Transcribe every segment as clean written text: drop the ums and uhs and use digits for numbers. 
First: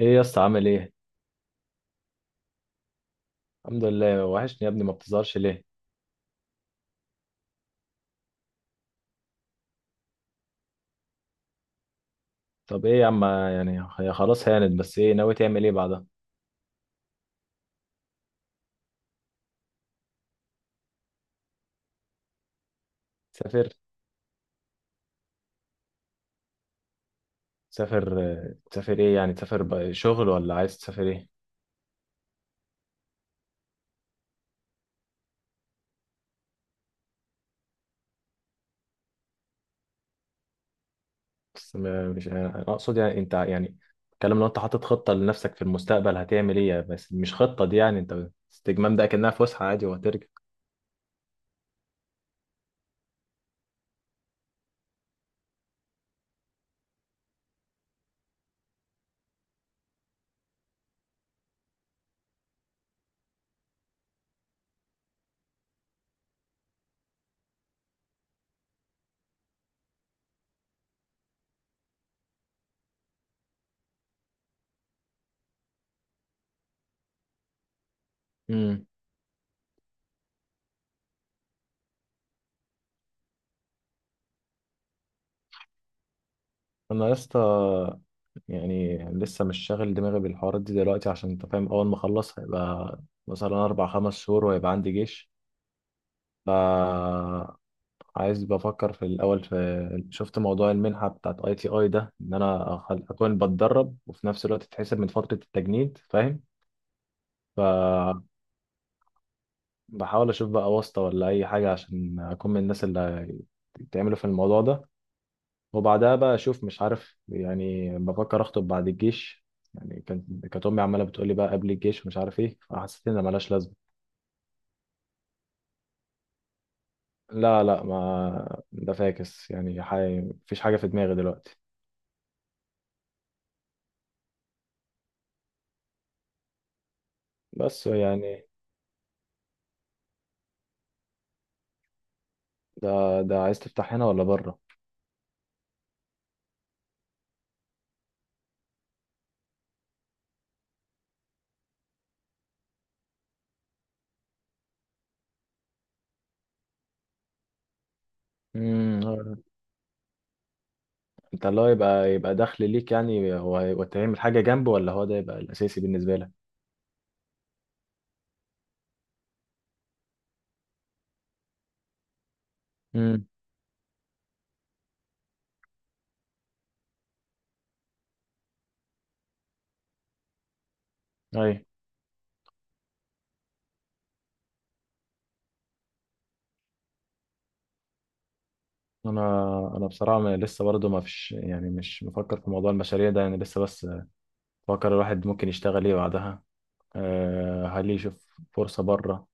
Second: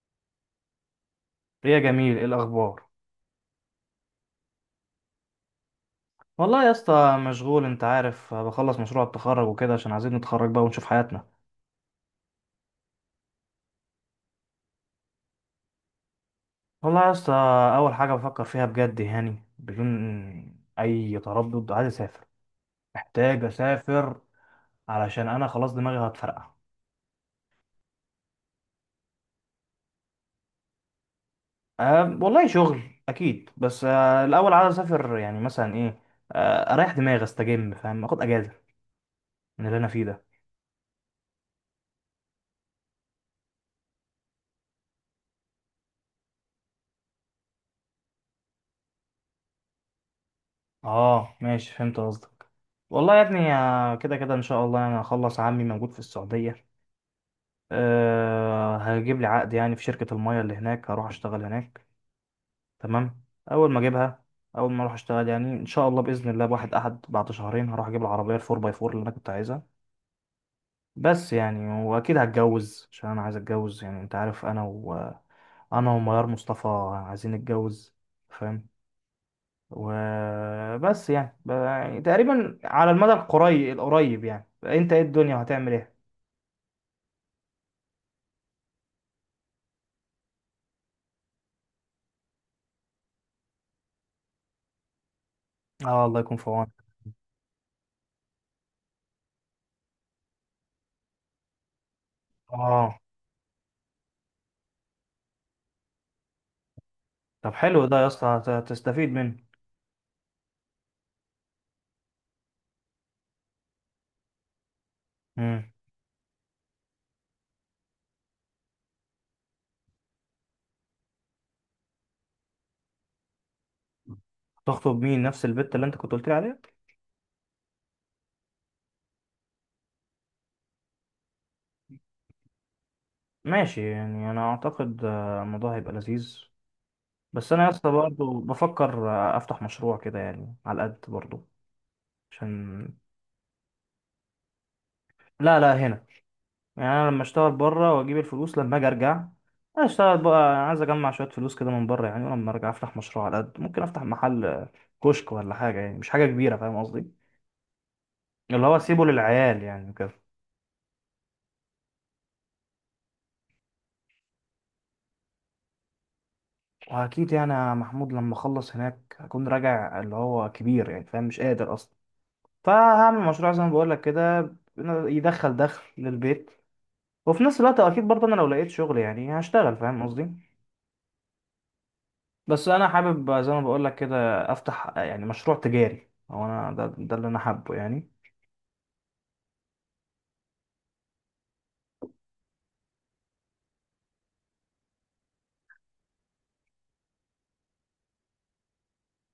ايه يا اسطى؟ عامل ايه؟ يا جميل ايه الاخبار. الحمد لله، وحشني يا ابني، ما بتظهرش ليه؟ والله يا اسطى مشغول، انت عارف بخلص مشروع التخرج وكده عشان عايزين نتخرج بقى ونشوف حياتنا. طب ايه يا عم، يعني هي خلاص هانت، بس ايه ناوي تعمل ايه بعدها؟ والله يا اسطى، اول حاجه بفكر فيها بجد، يعني بدون اي تردد، عايز اسافر. محتاج تسافر؟ اسافر. علشان انا خلاص دماغي هتفرقع. تسافر تسافر ايه يعني؟ تسافر بقى شغل ولا عايز تسافر ايه؟ أه والله شغل اكيد، بس أه الاول عايز اسافر يعني مثلا ايه، أه اريح دماغي استجم، فاهم، اخد اجازه من اللي انا فيه ده. بس ما- مش انا اقصد يعني انت يعني الكلام، لو انت حاطط خطة لنفسك في المستقبل هتعمل ايه؟ بس مش خطة دي، يعني انت استجمام ده كأنها فسحة عادي وهترجع. اه ماشي فهمت قصدك. والله يا ابني، كده كده ان شاء الله انا هخلص، عمي موجود في السعوديه. أه هجيب لي عقد يعني في شركة المية اللي هناك، هروح أشتغل هناك. تمام. أول ما أجيبها، أول ما أروح أشتغل، يعني إن شاء الله بإذن الله بواحد أحد بعد شهرين هروح أجيب العربية الفور باي فور اللي أنا كنت عايزها. بس يعني وأكيد هتجوز عشان أنا عايز أتجوز، يعني أنت عارف أنا و أنا وميار مصطفى عايزين نتجوز، فاهم. امم. وبس يعني يعني تقريبا على المدى القريب القريب، يعني أنت إيه الدنيا هتعمل إيه؟ انا يا اسطى يعني لسه مش شاغل دماغي بالحوارات دي دلوقتي، عشان انت فاهم اول ما اخلص هيبقى مثلا اربع خمس شهور وهيبقى عندي جيش. آه الله يكون في عونك. فا عايز بفكر في الأول، في شفت موضوع المنحة بتاعت اي تي اي ده، إن أنا آه أكون بتدرب وفي نفس الوقت تتحسب من فترة التجنيد، فاهم؟ طب حلو ده يا فبحاول اسطى هتستفيد منه. أشوف بقى واسطة ولا أي حاجة عشان أكون من الناس اللي بتعملوا في الموضوع ده. مم. وبعدها بقى أشوف، مش عارف، يعني بفكر أخطب بعد الجيش. يعني كانت أمي عمالة بتقولي بقى قبل الجيش ومش عارف إيه، فحسيت إن ملهاش لازمة. تخطب مين، نفس البت اللي انت كنت قلت لي عليها؟ لا لا، ما ده فاكس، يعني مفيش حاجة في دماغي دلوقتي. ماشي، يعني انا اعتقد الموضوع هيبقى لذيذ. بس انا يا بس اسطى برضه يعني بفكر افتح مشروع كده يعني على قد برضه عشان. ده ده عايز تفتح هنا ولا بره؟ لا لا هنا. يعني انا لما اشتغل بره واجيب الفلوس، لما اجي ارجع اشتغل بقى. عايز اجمع شويه فلوس كده من بره يعني، ولما ارجع افتح مشروع على قد ممكن، افتح محل كشك ولا حاجه، يعني مش حاجه كبيره، فاهم قصدي. اللي هو اسيبه امم. للعيال يعني وكده. انت اللي هو يبقى يبقى دخل ليك، يعني هو هيبقى تعمل حاجه جنبه، ولا هو ده يبقى الاساسي بالنسبه لك؟ واكيد يعني يا محمود لما اخلص هناك اكون راجع اللي هو كبير يعني، فاهم، مش قادر اصلا. فهعمل امم. مشروع زي ما بقول لك كده يدخل دخل للبيت. وفي نفس الوقت اكيد برضه انا لو لقيت شغل يعني هشتغل، فاهم قصدي. اي. بس انا حابب زي ما بقول لك كده افتح يعني مشروع تجاري، هو انا ده، ده اللي انا حابه يعني. انا انا بصراحه لسه برضه ما فيش يعني، مش مفكر في موضوع المشاريع ده يعني لسه، بس بفكر الواحد ممكن يشتغل ايه بعدها. أه، هل يشوف فرصه بره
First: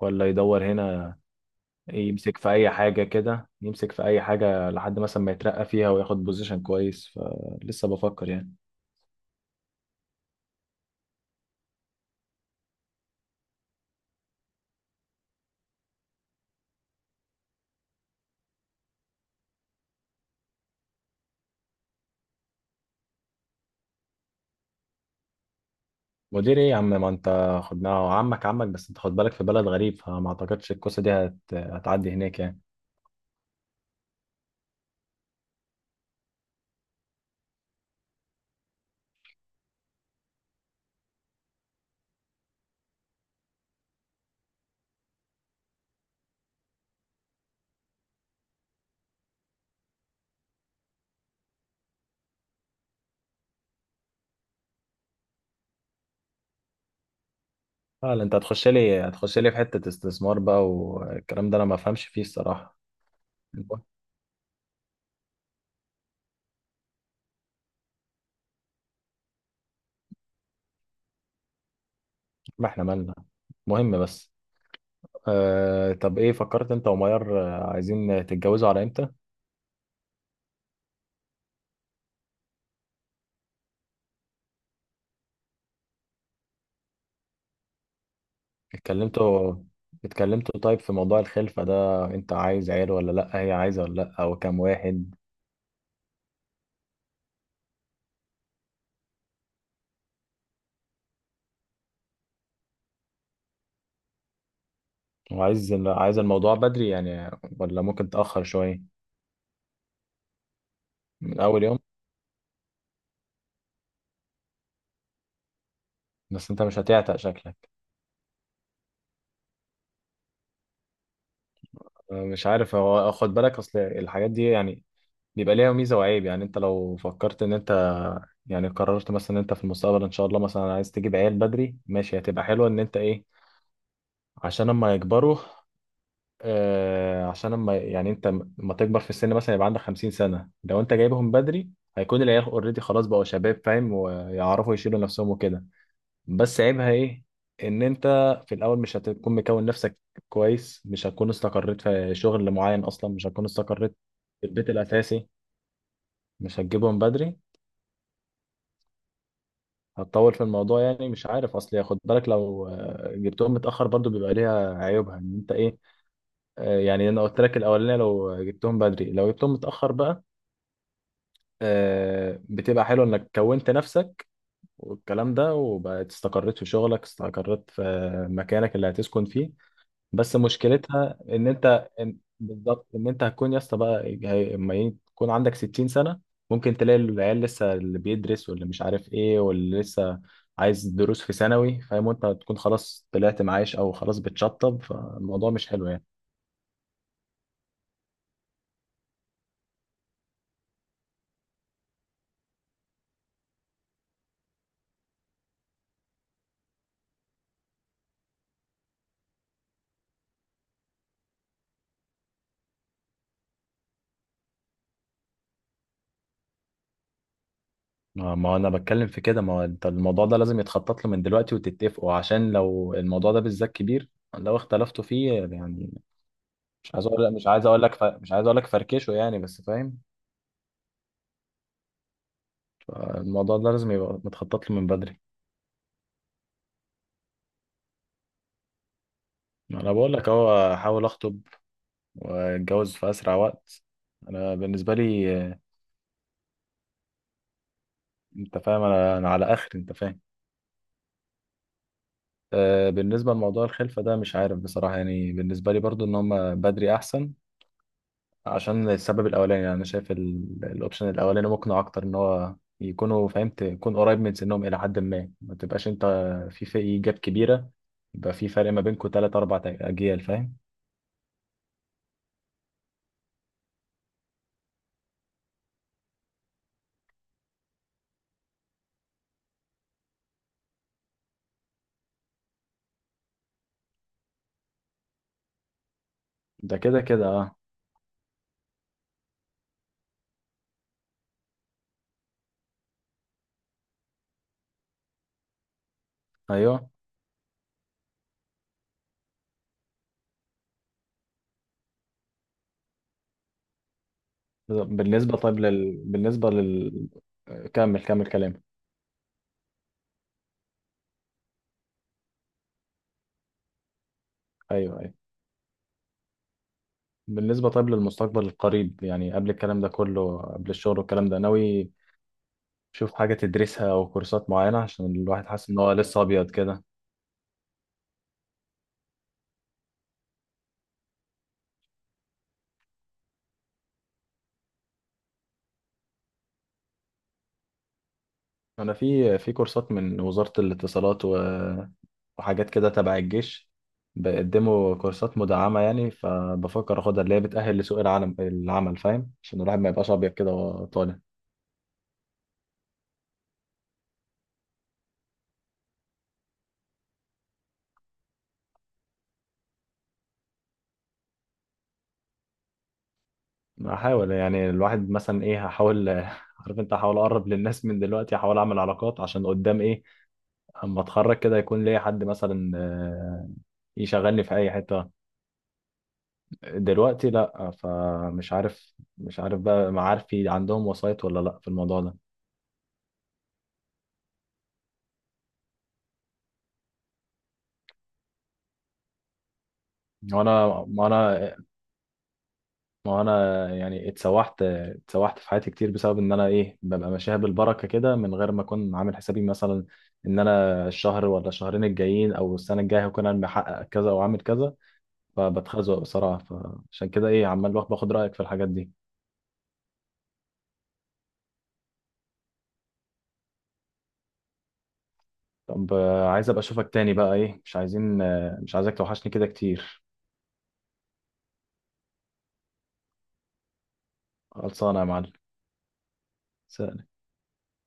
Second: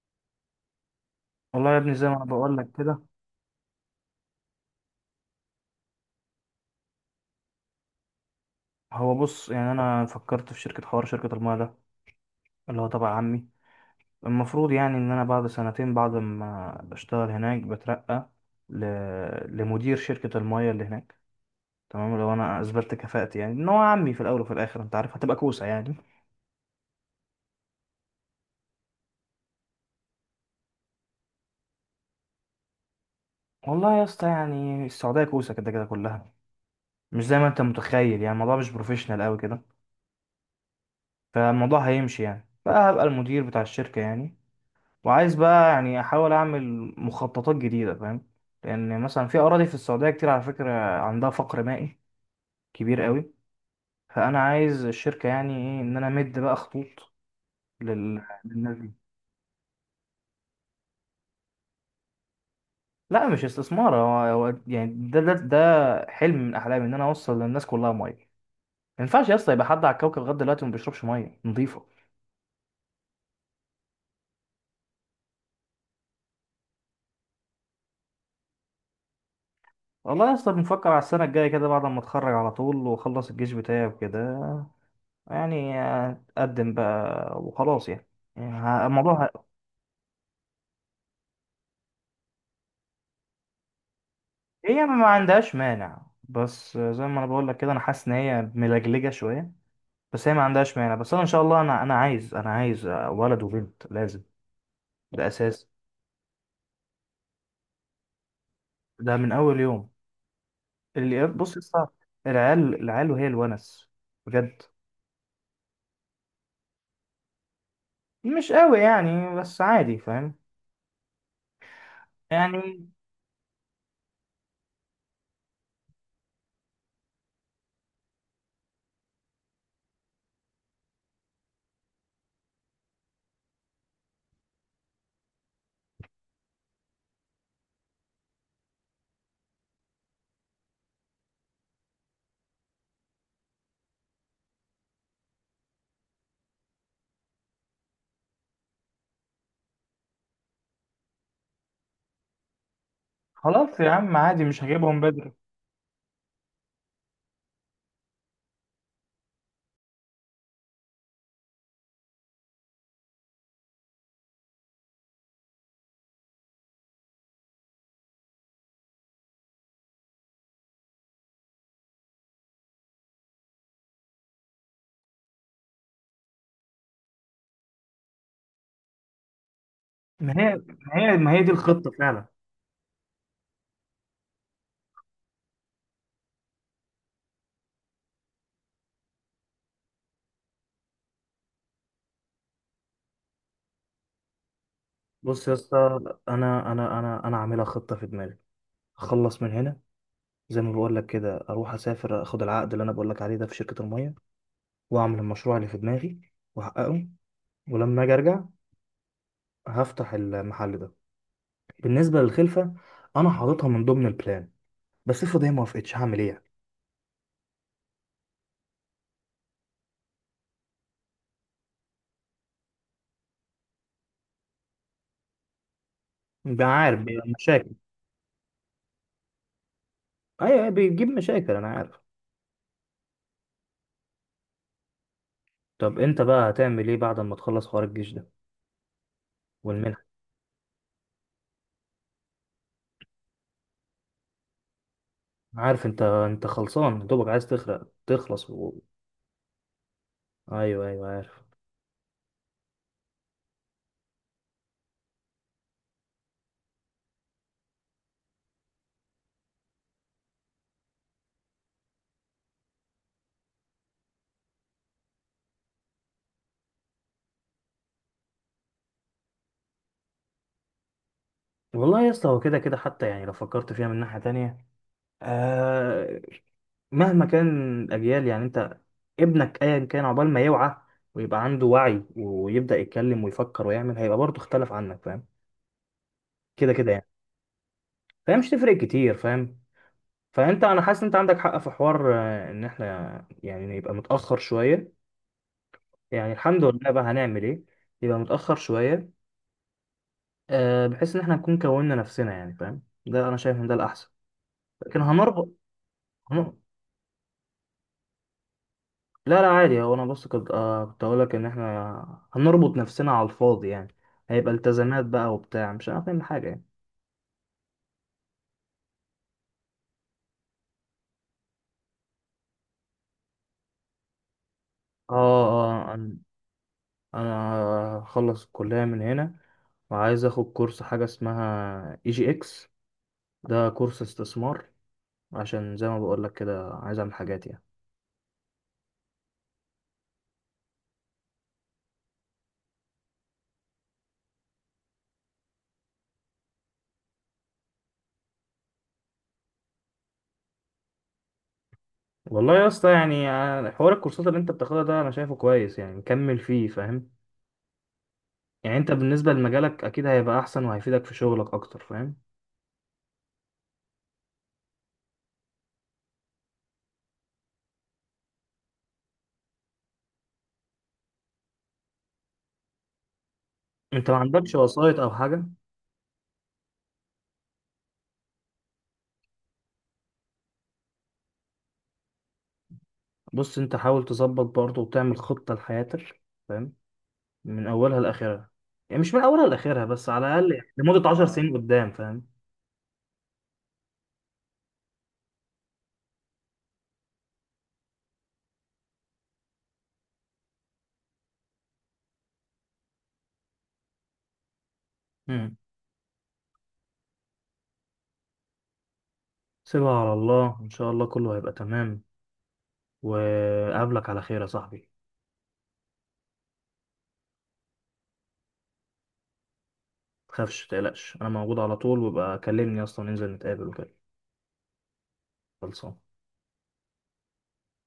ولا يدور هنا. والله يا ابني زي ما انا يمسك في بقول اي لك كده، حاجه كده، يمسك في اي حاجه لحد مثلا ما يترقى فيها وياخد بوزيشن كويس. فلسه بفكر يعني. هو بص يعني انا فكرت في شركة حوار شركة الماء ده، اللي هو تبع عمي. المفروض يعني ان انا بعد سنتين بعد ما اشتغل هناك بترقى ل... لمدير شركة المايه اللي هناك. تمام، لو انا اثبتت كفاءتي، يعني ان هو عمي في الاول وفي الاخر انت عارف هتبقى كوسه يعني. مدير ايه يا عم؟ ما انت خدناه عمك عمك، بس انت خد بالك في بلد غريب، فما اعتقدش الكوسه دي هتعدي هناك يعني. والله يا اسطى يعني السعوديه كوسه كده كده كلها، مش زي ما انت متخيل، يعني الموضوع مش بروفيشنال قوي كده. فالموضوع هيمشي يعني، بقى هبقى المدير بتاع الشركه يعني. وعايز بقى يعني احاول اعمل مخططات جديده، فاهم. لان مثلا في اراضي في السعوديه كتير على فكره، عندها فقر مائي كبير قوي. فانا عايز الشركه يعني ايه، ان انا امد بقى خطوط اه لا، انت هتخش للناس. لي هتخش لي في حته استثمار بقى، والكلام ده انا ما افهمش فيه الصراحه. لا مش المهم، استثمار، هو هو يعني ده ده حلم من احلامي، ان انا اوصل للناس كلها ميه. ما ينفعش يا اسطى يبقى حد على الكوكب لغايه دلوقتي ما بيشربش ميه نظيفه. ما احنا مالنا. مهم بس. آه... طب ايه فكرت انت وميار؟ عايزين تتجوزوا على امتى؟ والله يا اسطى بنفكر على السنه الجايه كده، بعد ما اتخرج على طول واخلص الجيش بتاعي وكده، يعني اتقدم بقى وخلاص يعني. يعني ه- الموضوع ه- اتكلمتوا؟ اتكلمتوا طيب في موضوع الخلفه ده، انت عايز عيل ولا لا؟ هي عايزه ولا لا؟ وكم هي ما واحد؟ عندهاش مانع، بس زي ما انا بقول لك كده انا حاسس ان هي ملجلجه شويه. بس هي ما عندهاش مانع، بس انا ان شاء الله انا عايز، انا عايز ولد وبنت لازم. ده اساس. وعايز، عايز الموضوع بدري يعني ولا ممكن تأخر شويه؟ ده من اول يوم. اللي من بص اول يوم؟ لسه. العيال العيال وهي الونس، بجد. بس انت مش هتعتق شكلك؟ مش قوي يعني بس عادي، فاهم مش عارف يعني. هو، خد بالك اصل الحاجات دي يعني بيبقى ليها ميزه وعيب. يعني انت لو فكرت ان انت يعني قررت مثلا ان انت في المستقبل ان شاء الله مثلا عايز تجيب عيال بدري، ماشي، هتبقى حلوه ان انت ايه، عشان اما يكبروا، آه عشان اما يعني انت لما تكبر في السن مثلا، يبقى عندك 50 سنة سنه لو انت جايبهم بدري، هيكون العيال اوريدي خلاص بقوا شباب، فاهم، ويعرفوا يشيلوا نفسهم وكده. بس عيبها ايه؟ ان انت في الاول مش هتكون مكون نفسك كويس، مش هتكون استقريت في شغل معين، اصلا مش هتكون خلاص يا استقريت عم عادي، في مش البيت هجيبهم الاساسي. بدري. مش هتجيبهم بدري، هتطول في الموضوع يعني. مش عارف اصل، خد بالك لو جبتهم متاخر برضو بيبقى ليها عيوبها ان انت ايه. آه، يعني انا قلت لك الاولانيه لو جبتهم بدري، لو جبتهم متاخر بقى، آه، بتبقى حلو انك كونت نفسك والكلام ده، وبقت استقريت في شغلك، استقريت في مكانك اللي هتسكن فيه. ما بس هي ما هي مشكلتها ما هي ان دي انت، الخطة إن فعلا. بالظبط، ان انت هتكون يا اسطى بقى يكون عندك 60 سنة سنه، ممكن تلاقي العيال لسه اللي بيدرس واللي مش عارف ايه واللي لسه عايز دروس في ثانوي، فاهم، وانت تكون خلاص طلعت معاش او خلاص بتشطب، بص فالموضوع يا مش اسطى، حلو يعني. انا عاملها خطة في دماغي. اخلص من هنا، زي ما بقول لك كده اروح اسافر، اخد العقد اللي انا بقول لك عليه ده في شركة المية، واعمل المشروع اللي في دماغي واحققه. ولما اجي ارجع هفتح المحل ده. بالنسبة للخلفة، انا حاططها من ضمن البلان. بس افرض هي ما وافقتش هعمل ايه يعني؟ ما انا بتكلم في كده، ما هو انت الموضوع ده لازم يتخطط له من دلوقتي وتتفقوا، عشان لو الموضوع ده بالذات كبير لو اختلفتوا فيه يعني. بقى مش عارف عايز اقول بيبقى لك مش عايز مشاكل. اقول لك ف... مش عايز اقول لك فركشه يعني، بس فاهم. ايوه بيجيب مشاكل انا عارف. الموضوع ده لازم يبقى متخطط له من بدري. طب انت بقى هتعمل ايه بعد ما تخلص حوار الجيش ده ما انا والمنح؟ بقول لك اهو، احاول اخطب واتجوز في اسرع وقت. انا بالنسبه لي آه، أنا عارف، انت انت خلصان دوبك عايز تخلص انت و... فاهم انا، انا على اخر، انت فاهم. ايوه ايوه عارف. آه، بالنسبه لموضوع الخلفه ده مش عارف بصراحه، يعني بالنسبه لي برضو ان هم بدري احسن، عشان السبب الاولاني، يعني انا شايف الاوبشن الاولاني مقنع اكتر، ان هو يكونوا فهمت يكون قريب من سنهم الى حد ما، ما تبقاش انت في جاب كبيره، يبقى في فرق ما بينكم 3 4 اجيال، فاهم. والله يا اسطى هو كده كده حتى، يعني لو فكرت فيها من ناحية تانية، آه، مهما كان الاجيال يعني، انت ابنك ايا كان عقبال ما يوعى ويبقى عنده وعي ويبدأ يتكلم ويفكر ويعمل هيبقى برضه اختلف عنك، فاهم، كده ده كده كده يعني. كده اه. فهي مش تفرق كتير، فاهم. فانت انا حاسس إن انت عندك حق في حوار ان احنا يعني نبقى متاخر شويه. يعني الحمد لله ايوه. بقى هنعمل ايه، يبقى متاخر شويه، بحيث ان احنا نكون كوننا نفسنا يعني، فاهم، ده انا شايف ان ده الاحسن. لكن بالنسبة هنربط طيب بالنسبة هن- لل كمل كمل كلام. لا لا عادي، هو انا بس كنت كنت اقول لك ان احنا هنربط نفسنا على الفاضي يعني، هيبقى أيوه التزامات أيوه، بقى وبتاع، مش هنعمل حاجه يعني. بالنسبة طيب للمستقبل القريب يعني، قبل الكلام ده كله، قبل الشغل والكلام ده، ناوي تشوف حاجة تدرسها أو كورسات معينة؟ عشان الواحد اه حاسس إن هو اه انا، لسه أبيض كده. أنا هخلص الكليه من هنا، وعايز اخد كورس حاجه اسمها اي جي اكس، ده كورس استثمار، عشان زي ما بقول لك كده عايز اعمل حاجات يعني. أنا في كورسات من وزارة الاتصالات و... وحاجات كده تبع الجيش، بيقدموا كورسات مدعمة يعني، فبفكر أخدها، اللي هي بتأهل لسوق العالم العمل، فاهم، عشان الواحد ما يبقاش أبيض كده وهو طالع. والله يا اسطى يعني حوار الكورسات اللي انت بتاخدها ده انا شايفه كويس، يعني مكمل فيه، فاهم. يعني انت بالنسبه لمجالك اكيد هيبقى احسن وهيفيدك في شغلك اكتر، فاهم. هحاول يعني الواحد مثلا ايه، هحاول عارف انت، هحاول اقرب للناس من دلوقتي، هحاول اعمل علاقات عشان قدام ايه، اما اتخرج كده يكون ليا حد مثلا آه، انت ما يشغلني عندكش في اي وسايط حتة. او حاجه؟ دلوقتي لا، فمش عارف، مش عارف بقى معارفي عندهم وسايط ولا لا في الموضوع ده. بص انت حاول تظبط برضه وتعمل خطه لحياتك، فاهم، من اولها لاخرها، يعني مش من اولها لاخرها بس، على الاقل يعني وانا ما لمده 10 انا سنين قدام، فاهم. ما انا يعني اتسوحت في حياتي كتير بسبب ان انا ايه، ببقى ماشيها بالبركة كده من غير ما اكون عامل حسابي مثلا ان انا الشهر ولا الشهرين الجايين او السنة الجاية هكون انا محقق كذا او عامل كذا. مم. فبتخزق بصراحة، فعشان كده ايه عمال باخد رأيك في الحاجات دي. سيبها على الله، ان شاء الله كله هيبقى تمام. وقابلك على خير يا صاحبي. طب آه، عايز ابقى اشوفك تاني بقى ايه، مش عايزين آه، مش عايزك توحشني كده كتير. تخافش متقلقش انا موجود على طول، وبقى كلمني اصلا ننزل نتقابل وكده. خلصانة يا معلم. خلصان. سلام.